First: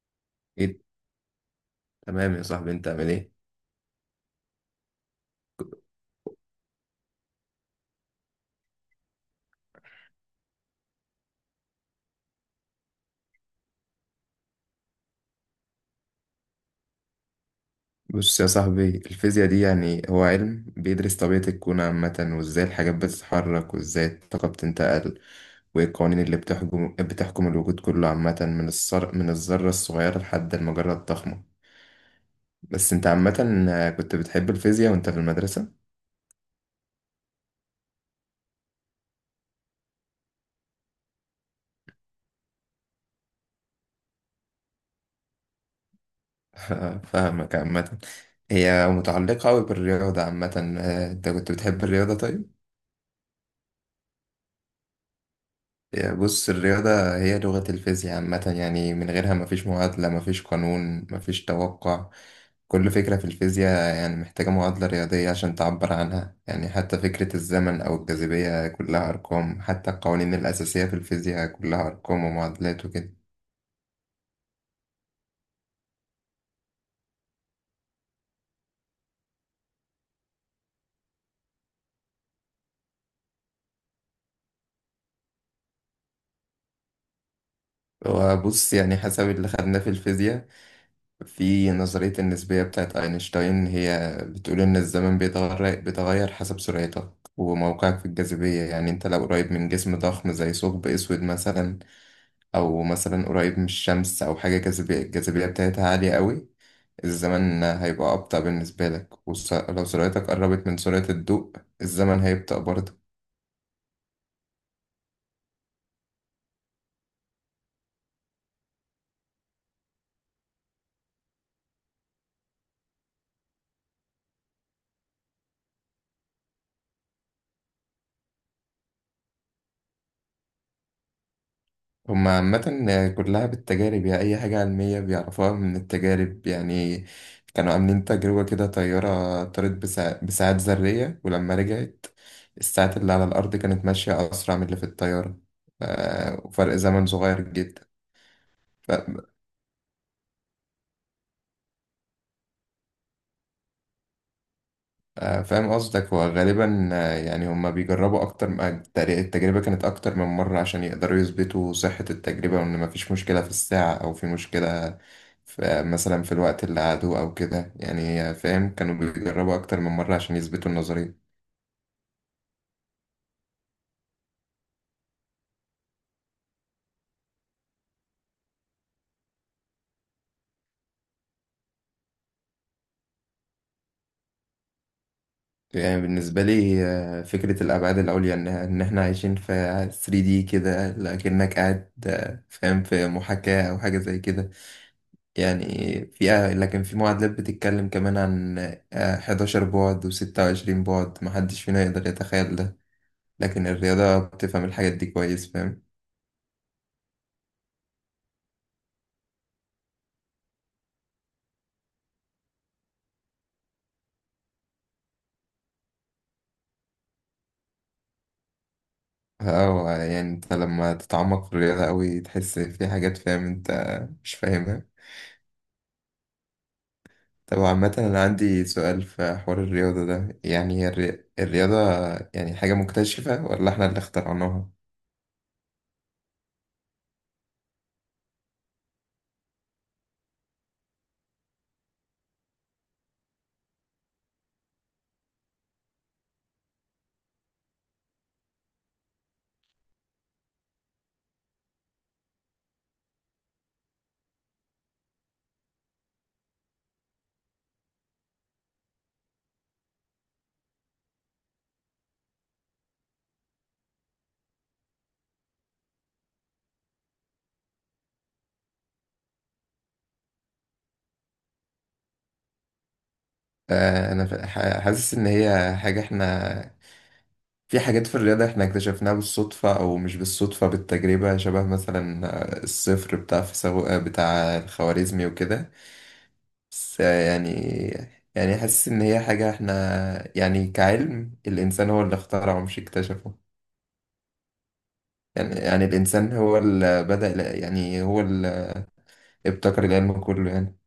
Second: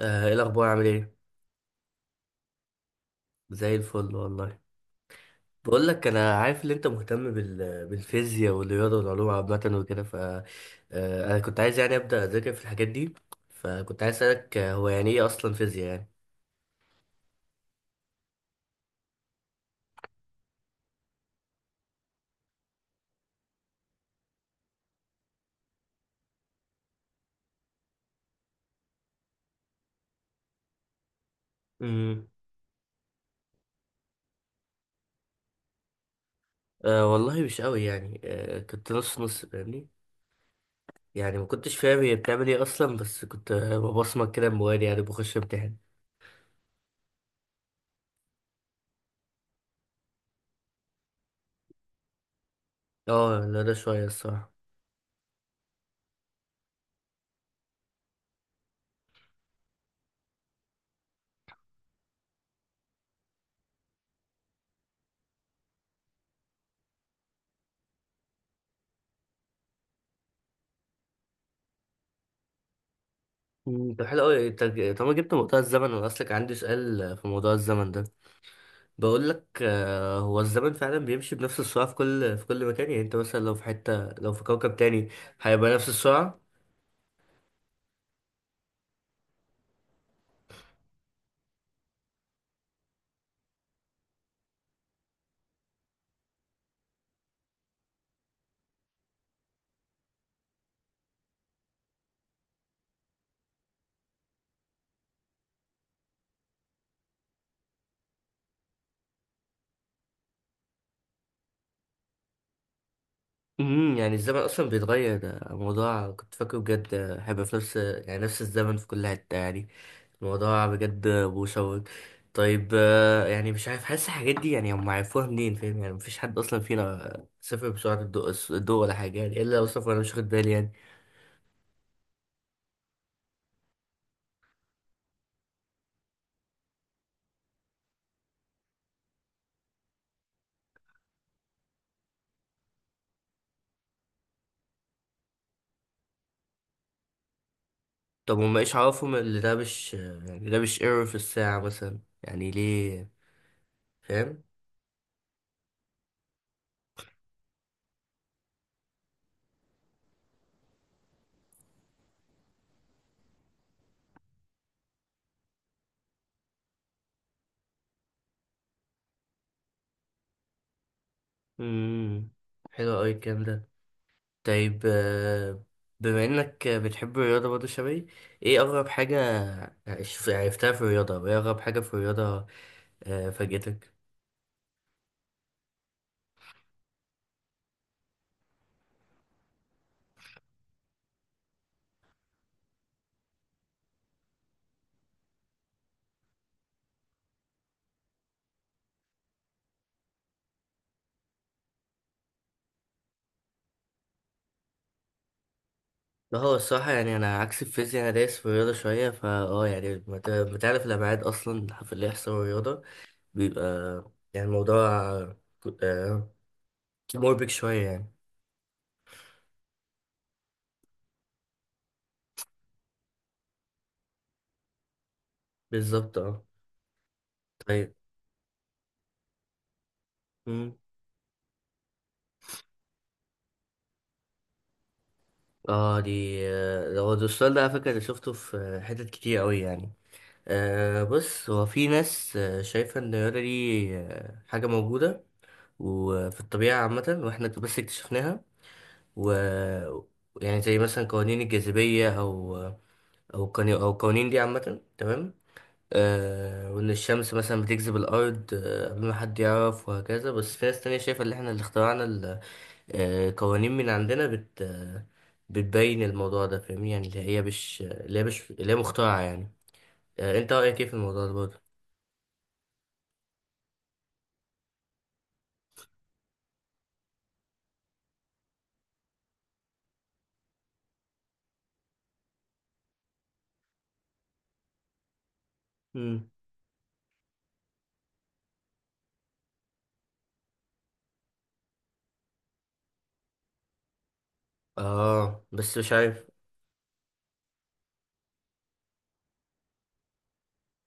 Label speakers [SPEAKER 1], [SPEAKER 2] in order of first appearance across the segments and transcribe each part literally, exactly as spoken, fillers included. [SPEAKER 1] آه، ايه الاخبار؟
[SPEAKER 2] ايه.
[SPEAKER 1] عامل ايه؟
[SPEAKER 2] تمام يا صاحبي انت عامل ايه؟
[SPEAKER 1] زي الفل والله. بقول لك، انا عارف ان انت مهتم بال... بالفيزياء والرياضه والعلوم عامه وكده. ف آه، انا كنت عايز يعني ابدا اذاكر في الحاجات دي، فكنت عايز اسالك، آه، هو يعني ايه اصلا فيزياء يعني؟
[SPEAKER 2] بص يا صاحبي الفيزياء دي يعني هو علم بيدرس طبيعة الكون عامة وازاي الحاجات بتتحرك وازاي الطاقة بتنتقل وايه القوانين اللي بتحكم بتحكم الوجود كله عامة من الصر... من الذرة الصغيرة لحد المجرة الضخمة.
[SPEAKER 1] امم
[SPEAKER 2] بس انت عامة كنت بتحب الفيزياء وانت في المدرسة؟
[SPEAKER 1] أه والله مش قوي يعني، أه كنت نص نص فاهمني. يعني ما كنتش فاهم هي بتعمل ايه اصلا، بس كنت آه، ببصمك كده موالي، يعني بخش امتحان.
[SPEAKER 2] فاهمك عامة. هي متعلقة أوي بالرياضة عامة، آه، انت كنت بتحب الرياضة طيب؟
[SPEAKER 1] اه لا ده شويه الصراحه.
[SPEAKER 2] يا بص الرياضة هي لغة الفيزياء عامة، يعني من غيرها مفيش معادلة مفيش قانون مفيش توقع. كل فكرة في الفيزياء يعني محتاجة معادلة رياضية عشان تعبر عنها، يعني حتى فكرة الزمن أو الجاذبية كلها أرقام، حتى القوانين الأساسية في الفيزياء كلها أرقام ومعادلات وكده.
[SPEAKER 1] مم، طب حلو قوي انت. طب ما جبت موضوع الزمن، انا اصلك عندي سؤال آه، في موضوع الزمن ده. بقول لك، آه، هو الزمن فعلا بيمشي بنفس السرعة في كل في كل مكان؟ يعني انت مثلا لو في حتة، لو في كوكب تاني هيبقى نفس السرعة؟
[SPEAKER 2] وبص يعني حسب اللي خدناه في الفيزياء في نظرية النسبية بتاعت أينشتاين، هي بتقول إن الزمن بيتغير بيتغير حسب سرعتك وموقعك في الجاذبية. يعني أنت لو قريب من جسم ضخم زي ثقب أسود مثلا، أو مثلا قريب من الشمس أو حاجة جاذبية الجاذبية بتاعتها عالية قوي، الزمن هيبقى أبطأ بالنسبة لك. ولو سرعتك قربت من سرعة الضوء الزمن هيبطأ برضه.
[SPEAKER 1] امم، يعني الزمن اصلا بيتغير؟ ده موضوع كنت فاكره بجد آه، هيبقى في نفس، يعني نفس الزمن في كل حتة يعني. الموضوع بجد مشوق. طيب آه، يعني مش عارف، حاسس الحاجات دي يعني هم عرفوها منين؟ فاهم يعني؟ مفيش حد اصلا فينا سافر بسرعة الضوء الضوء ولا حاجة يعني، الا لو سافر انا مش واخد بالي يعني.
[SPEAKER 2] هما عامة كلها بالتجارب، يعني أي حاجة علمية بيعرفوها من التجارب يعني. كانوا عاملين تجربة كده، طيارة طارت بسا- بساعات ذرية، ولما رجعت الساعات اللي على الأرض كانت ماشية أسرع من اللي في الطيارة. ف- وفرق زمن صغير جدا.
[SPEAKER 1] طب هم ايش عرفهم؟ اللي ده مش يعني ده مش ايرور في الساعة مثلا يعني؟ ليه؟ فاهم؟
[SPEAKER 2] آه، فاهم قصدك. هو غالبا آه، يعني هما بيجربوا أكتر م- آه، التر- التجربة كانت أكتر من مرة عشان يقدروا يثبتوا صحة التجربة، وإن مفيش مشكلة في الساعة أو في مشكلة في مثلا في الوقت اللي قعدوه أو كده، يعني آه، فاهم، كانوا بيجربوا أكتر من مرة عشان يثبتوا النظرية.
[SPEAKER 1] امم. حلو أوي الكلام ده. طيب آه، بما إنك بتحب الرياضة برضه شبهي، إيه أغرب حاجة عش- عرفتها في الرياضة؟ وإيه أغرب حاجة في الرياضة؟ آه، فاجئتك؟
[SPEAKER 2] يعني بالنسبة لي آه، فكرة الأبعاد العليا، إن إن إحنا عايشين في ثري دي كده، لكنك قاعد آه، فاهم في محاكاة أو حاجة زي كده يعني. في آه، لكن في معادلات بتتكلم كمان عن آه، حداشر بعد و26 بعد، محدش فينا يقدر يتخيل ده، لكن الرياضة بتفهم الحاجات دي كويس فاهم.
[SPEAKER 1] لا هو الصراحة يعني، أنا عكس الفيزياء، أنا دايس في الرياضة شوية. فا أه يعني بت- بتعرف الأبعاد أصلا في اللي يحصل في الرياضة بيبقى، يعني الموضوع آه، مربك شوية يعني.
[SPEAKER 2] اه يعني انت لما تتعمق في الرياضة أوي تحس في حاجات فاهم انت مش فاهمها.
[SPEAKER 1] بالظبط أه.
[SPEAKER 2] طب
[SPEAKER 1] طيب.
[SPEAKER 2] عامة أنا عندي سؤال في حوار الرياضة ده.
[SPEAKER 1] مم.
[SPEAKER 2] يعني هي الري- الرياضة يعني حاجة مكتشفة ولا احنا اللي اخترعناها؟
[SPEAKER 1] اه دي آه، هو ده السؤال ده، على فكرة أنا شفته في آه، حتت كتير أوي يعني. أه بص، هو في ناس آه، شايفة إن الرياضة دي آه، حاجة موجودة وفي الطبيعة عامة، وإحنا بس اكتشفناها. و يعني زي مثلا قوانين الجاذبية، أو آه، أو قوانين، أو القوانين دي عامة، تمام. أه، وإن الشمس مثلا بتجذب الأرض آه، قبل ما حد يعرف، وهكذا. بس في ناس تانية شايفة إن إحنا اللي اخترعنا ال- آه، قوانين من عندنا بت آه، بتبين الموضوع ده، فاهمني؟ يعني اللي هي مش، اللي هي مش، اللي هي مخترعة يعني. أه، أنت رأيك إيه في الموضوع ده برضه؟
[SPEAKER 2] آه، أنا ف- ح- حاسس إن هي حاجة احنا، في حاجات في الرياضة احنا اكتشفناها بالصدفة، أو مش بالصدفة بالتجربة شبه. مثلا آه، الصفر بتاع فيثاغو بتاع الخوارزمي وكده. بس يعني، يعني حاسس إن هي حاجة احنا يعني كعلم، الإنسان هو اللي اخترعه مش اكتشفه.
[SPEAKER 1] اه
[SPEAKER 2] يعني
[SPEAKER 1] بس
[SPEAKER 2] يعني
[SPEAKER 1] مش عارف،
[SPEAKER 2] الإنسان هو اللي بدأ، يعني هو اللي ابتكر العلم كله يعني.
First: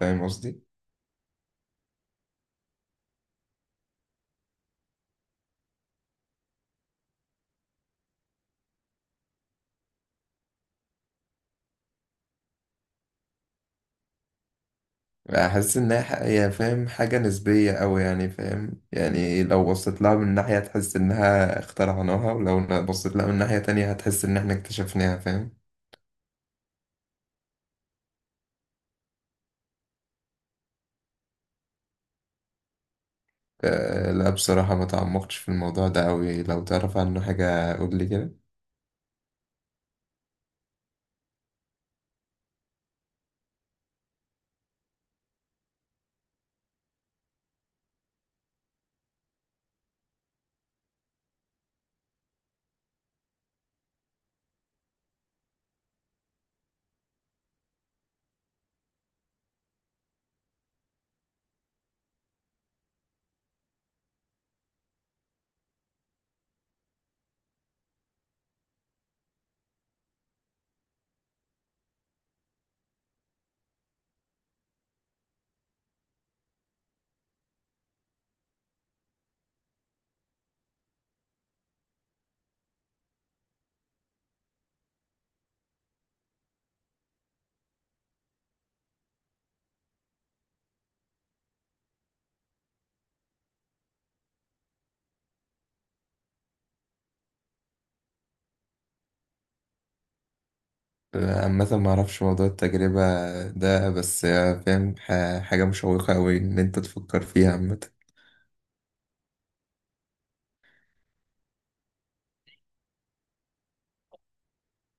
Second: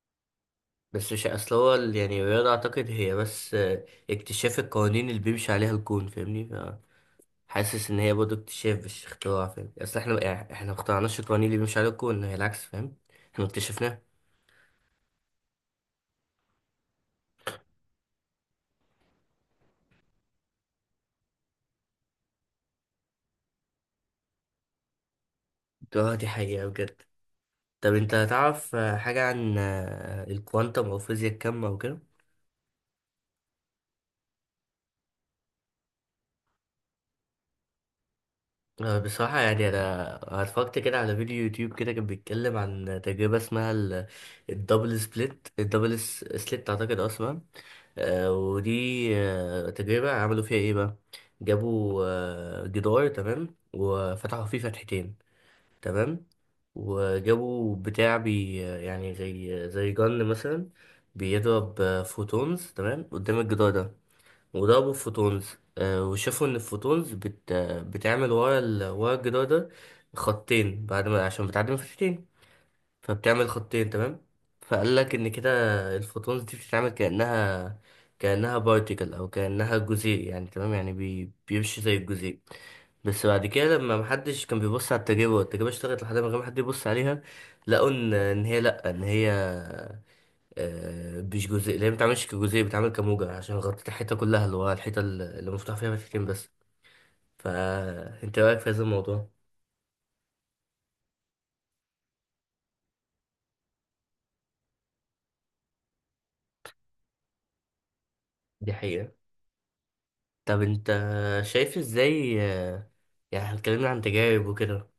[SPEAKER 2] فاهم قصدي؟
[SPEAKER 1] بس مش، اصل هو ال- يعني الرياضة اعتقد هي بس آه، اكتشاف القوانين اللي بيمشي عليها الكون، فاهمني؟ فحاسس ان هي برضه اكتشاف مش اختراع، فاهم؟ اصل احنا، يعني احنا ما اخترعناش القوانين اللي بيمشي عليها الكون، هي العكس، فاهم؟ احنا اكتشفناها.
[SPEAKER 2] احس انها ح- يعني فاهم حاجة نسبية أوي يعني فاهم. يعني لو بصيت لها من ناحية تحس انها اخترعناها، ولو ن- بصيت لها من ناحية تانية هتحس ان احنا اكتشفناها فاهم.
[SPEAKER 1] اه دي حقيقة بجد. طب انت هتعرف آه، حاجة عن آه، الكوانتم او فيزياء الكم او كده؟
[SPEAKER 2] آه، لا بصراحة ما تعمقتش في الموضوع ده أوي، لو تعرف عنه حاجة قولي كده.
[SPEAKER 1] آه، بصراحة يعني، أنا أنا اتفرجت كده على فيديو يوتيوب، كده كان بيتكلم عن تجربة اسمها ال- الدبل سبليت، الدبل س- سليت أعتقد أصلا. آه، ودي آه، تجربة عملوا فيها ايه بقى؟ جابوا آه، جدار، تمام، وفتحوا فيه فتحتين، تمام. وجابوا بتاع بي، يعني زي زي جن مثلا بيضرب آه، فوتونز تمام قدام الجدار ده، وضربوا فوتونز. آه، وشافوا ان الفوتونز بت آه، بتعمل ورا ال... ورا الجدار ده خطين، بعد ما، عشان بتعدي من فتحتين، فبتعمل خطين، تمام. فقال لك ان كده الفوتونز دي بتتعمل كانها كانها بارتيكل، او كانها جزيء يعني. تمام، يعني بي... بيمشي زي الجزيء. بس بعد كده لما محدش كان بيبص على التجربه والتجربه اشتغلت لحد ما، غير ما حد يبص عليها، لقوا ان إن هي لا ان هي آه، مش جزيء، اللي هي ما بتتعملش كجزيء، بتتعمل كموجة، عشان غطت الحيطه كلها، اللي هو الحيطه اللي اللي مفتوح فيها فتحتين بس. فانت رايك في هذا الموضوع؟
[SPEAKER 2] آه، عامة ما اعرفش موضوع التجربة ده، بس آه، فاهم ح- حاجة مشوقة أوي ان انت تفكر فيها عامة.
[SPEAKER 1] دي حقيقه. طب انت شايف ازاي آه، يعني اتكلمنا عن تجارب وكده،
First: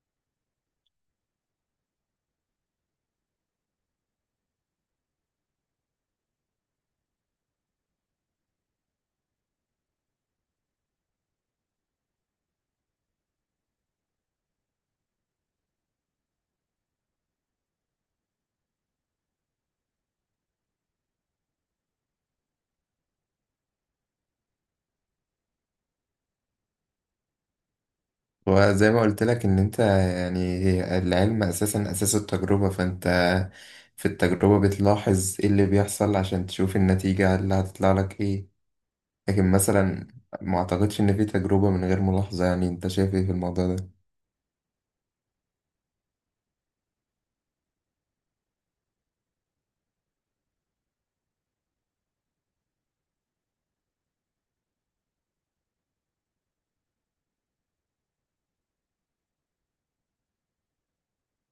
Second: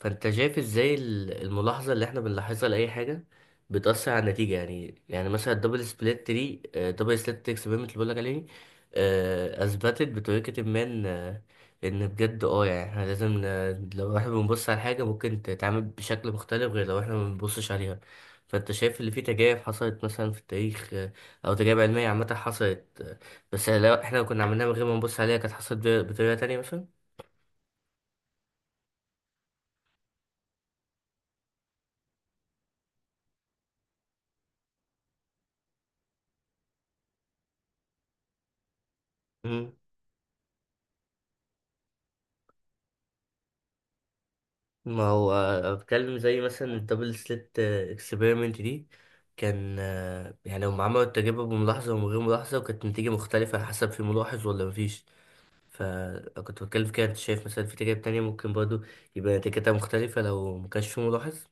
[SPEAKER 1] فانت شايف ازاي ال- الملاحظة اللي احنا بنلاحظها لأي حاجة بتأثر على النتيجة؟ يعني يعني مثلا الدبل سبليت دي، دبل سبليت اكسبيرمنت اللي بقولك عليه، آه، أثبتت بطريقة ما إن آه، إن بجد اه يعني احنا لازم ن- لو احنا بنبص على حاجة ممكن تتعامل بشكل مختلف غير لو احنا ما بنبصش عليها. فانت شايف اللي فيه تجارب حصلت مثلا في التاريخ آه، او تجارب علمية عامة حصلت، آه، بس لو احنا كنا عملناها من غير ما نبص عليها كانت حصلت بطريقة تانية مثلا؟
[SPEAKER 2] وزي ما قلت لك ان انت يعني هي- العلم اساسا اساس التجربة، فانت في التجربة بتلاحظ ايه اللي بيحصل عشان تشوف النتيجة اللي هتطلع لك ايه. لكن مثلا ما اعتقدش ان في تجربة من غير ملاحظة، يعني انت شايف ايه في الموضوع ده؟
[SPEAKER 1] ما هو آه، بتكلم زي مثلا الدبل سليت اكسبيرمنت دي، كان آه، يعني هم عملوا التجربة بملاحظة ومن غير ملاحظة، وكانت النتيجة مختلفة على حسب في ملاحظ ولا مفيش. فكنت بتكلم في كده، انت شايف مثلا في تجارب تانية ممكن برضو يبقى نتيجتها مختلفة لو مكانش في ملاحظ؟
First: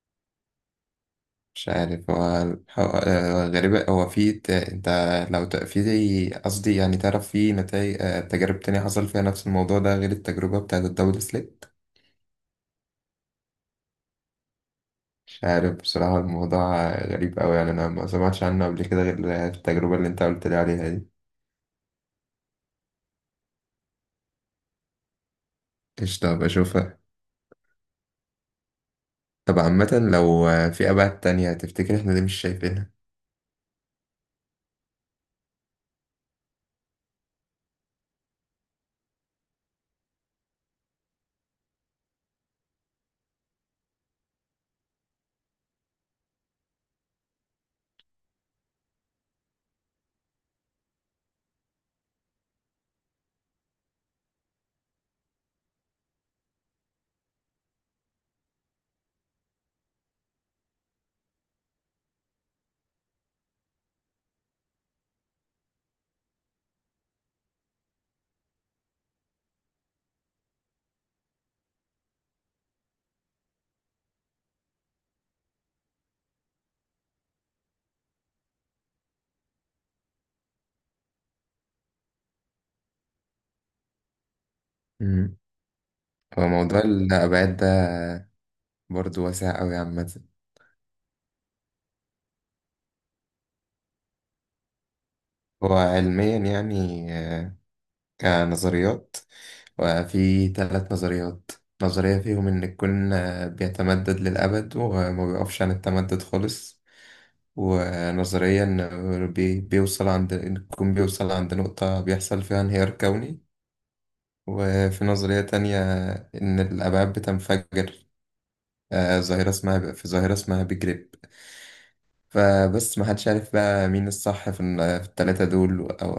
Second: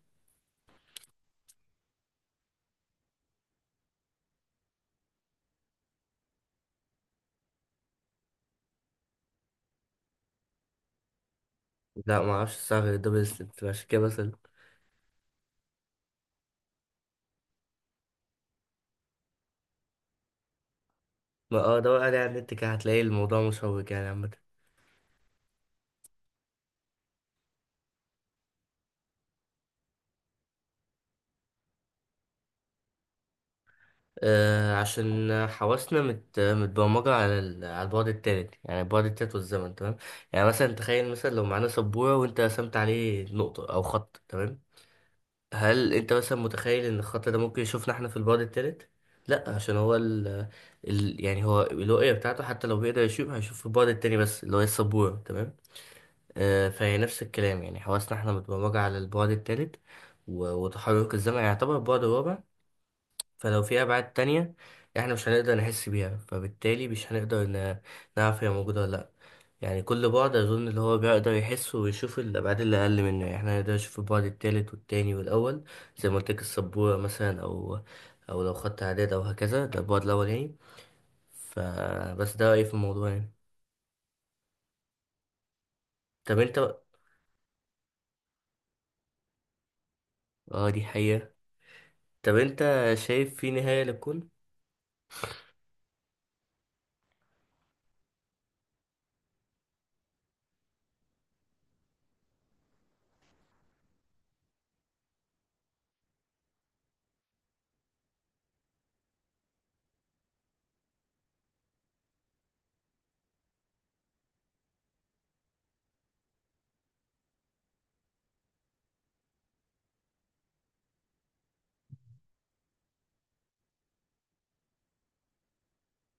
[SPEAKER 2] مش عارف، هو الح- آه، غريبة. هو في ت- انت لو ت- في زي- قصدي يعني تعرف في نتائج تجارب تانية حصل فيها نفس الموضوع ده غير التجربة بتاعت الدبل سليك؟
[SPEAKER 1] لا معرفش الصراحة غير الدبل سليت، عشان كده مثلا
[SPEAKER 2] مش عارف بصراحة، الموضوع غريب أوي يعني، أنا ما سمعتش عنه قبل كده غير التجربة اللي أنت قلت لي عليها دي.
[SPEAKER 1] ما اه دور عليه على النت كده، هتلاقي الموضوع مشوق يعني عامة.
[SPEAKER 2] قشطة بشوفها. طب عامة لو في أبعاد تانية تفتكر إحنا ليه مش شايفينها؟
[SPEAKER 1] آه، عشان حواسنا مت... متبرمجة على ال... على البعد التالت، يعني البعد التالت والزمن، تمام. يعني مثلا تخيل، مثلا لو معانا سبورة وانت رسمت عليه نقطة أو خط، تمام، هل انت مثلا متخيل ان الخط ده ممكن يشوفنا احنا في البعد التالت؟ لا، عشان هو ال... ال... يعني هو الرؤية بتاعته حتى لو بيقدر يشوف هيشوف في البعد التاني بس، اللي هو السبورة، تمام. آه، فهي نفس الكلام، يعني حواسنا احنا متبرمجة على البعد التالت، و... وتحرك الزمن يعني يعتبر البعد الرابع. فلو في أبعاد تانية احنا مش هنقدر نحس بيها، فبالتالي مش هنقدر ن- نعرف هي موجودة ولا لأ. يعني كل بعد أظن اللي هو بيقدر يحسه ويشوف الأبعاد اللي أقل منه، يعني احنا نقدر نشوف البعد التالت والتاني والأول، زي ما قلت لك السبورة مثلا، أو أو لو خدت إعداد أو هكذا ده البعد الأول يعني. فبس ده رأيي في الموضوع يعني.
[SPEAKER 2] مم.
[SPEAKER 1] طب
[SPEAKER 2] هو
[SPEAKER 1] أنت،
[SPEAKER 2] موضوع الأبعاد ده برضه واسع أوي عامة.
[SPEAKER 1] اه دي حقيقة. طب أنت شايف في نهاية للكون؟
[SPEAKER 2] هو علميا يعني آه، كنظريات، وفي ثلاث نظريات. نظرية فيهم إن الكون آه، بيتمدد للأبد وما بيقفش عن التمدد خالص. ونظريا بي- بيوصل عند الكون بيوصل عند نقطة بيحصل فيها انهيار كوني. وفي نظرية تانية إن الأبعاد بتنفجر، آه، ظاهرة اسمها في ظاهرة اسمها بيج ريب. فبس محدش عارف بقى مين الصح في ال- في التلاتة دول، أو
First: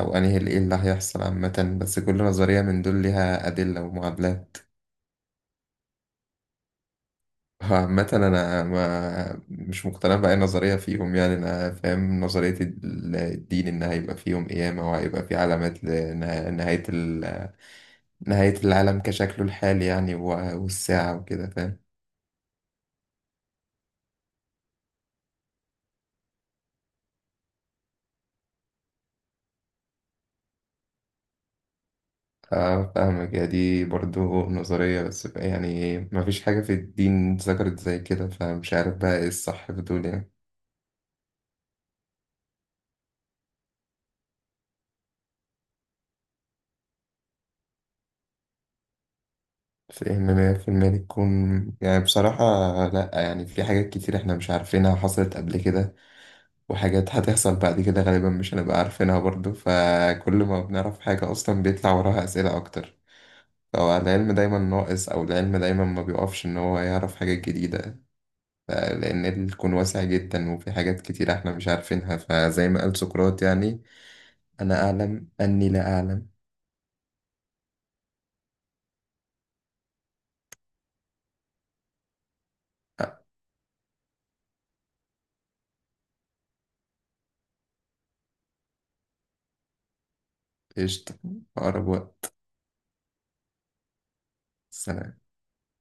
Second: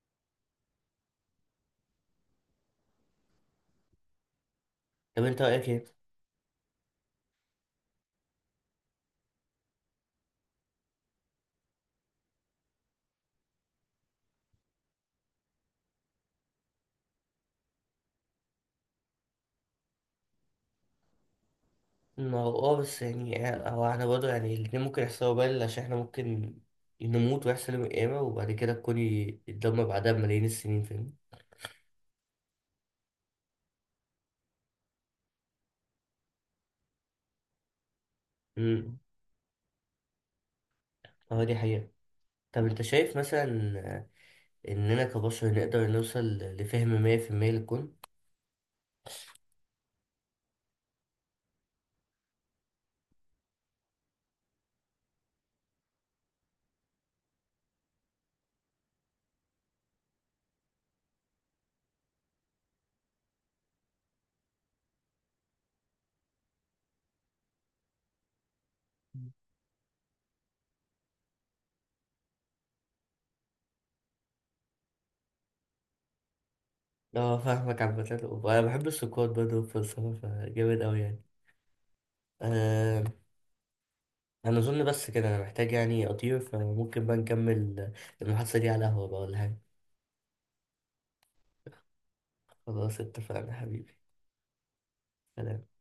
[SPEAKER 2] أو أنهي اللي- إيه اللي هيحصل عامة. بس كل نظرية من دول ليها أدلة ومعادلات.
[SPEAKER 1] طب أنت رأيك إيه؟
[SPEAKER 2] هو عامة أنا ما مش مقتنع بأي نظرية فيهم، يعني أنا فاهم نظرية ال- الدين، إن هيبقى فيهم قيامة وهيبقى في علامات لنهاية ال... نهاية العالم كشكله الحالي يعني، و- والساعة وكده فاهم.
[SPEAKER 1] ما هو اه، بس يعني هو احنا برضه يعني الاتنين ممكن يحصلوا بالي، عشان احنا ممكن نموت ويحصل يوم القيامة، وبعد كده الكون ي- يتدمر بعدها بملايين السنين، فاهم؟
[SPEAKER 2] آه، فاهمك، يا دي برضو نظرية، بس يعني ما فيش حاجة في الدين ذكرت زي كده، فمش عارف
[SPEAKER 1] امم،
[SPEAKER 2] بقى إيه الصح في دول يعني.
[SPEAKER 1] اه دي حقيقة. طب انت شايف مثلا آه، اننا كبشر نقدر نوصل لفهم مية في المية للكون؟
[SPEAKER 2] فإن مية في إن مية في المية تكون، يعني بصراحة لأ. يعني في حاجات كتير إحنا مش عارفينها حصلت قبل كده، وحاجات هتحصل بعد كده غالبا مش هنبقى عارفينها برضو. فكل ما بنعرف حاجة أصلا بيطلع وراها أسئلة أكتر، فالعلم دايما ناقص، أو العلم دايما ما بيقفش إن هو يعرف حاجات جديدة. ف- لأن الكون واسع جدا وفي حاجات كتير إحنا مش عارفينها، فزي ما قال سقراط يعني أنا أعلم أني لا أعلم.
[SPEAKER 1] اه فاهمك عامة، وانا بحب السكوت برضه والفلسفة، فجامد اوي يعني. آه
[SPEAKER 2] أ-
[SPEAKER 1] انا اظن بس كده انا محتاج يعني اطير، فممكن بقى نكمل المحادثة دي على قهوة بقى ولا حاجة.
[SPEAKER 2] قشطة، في أقرب وقت.
[SPEAKER 1] خلاص اتفقنا حبيبي.
[SPEAKER 2] سلام.
[SPEAKER 1] سلام.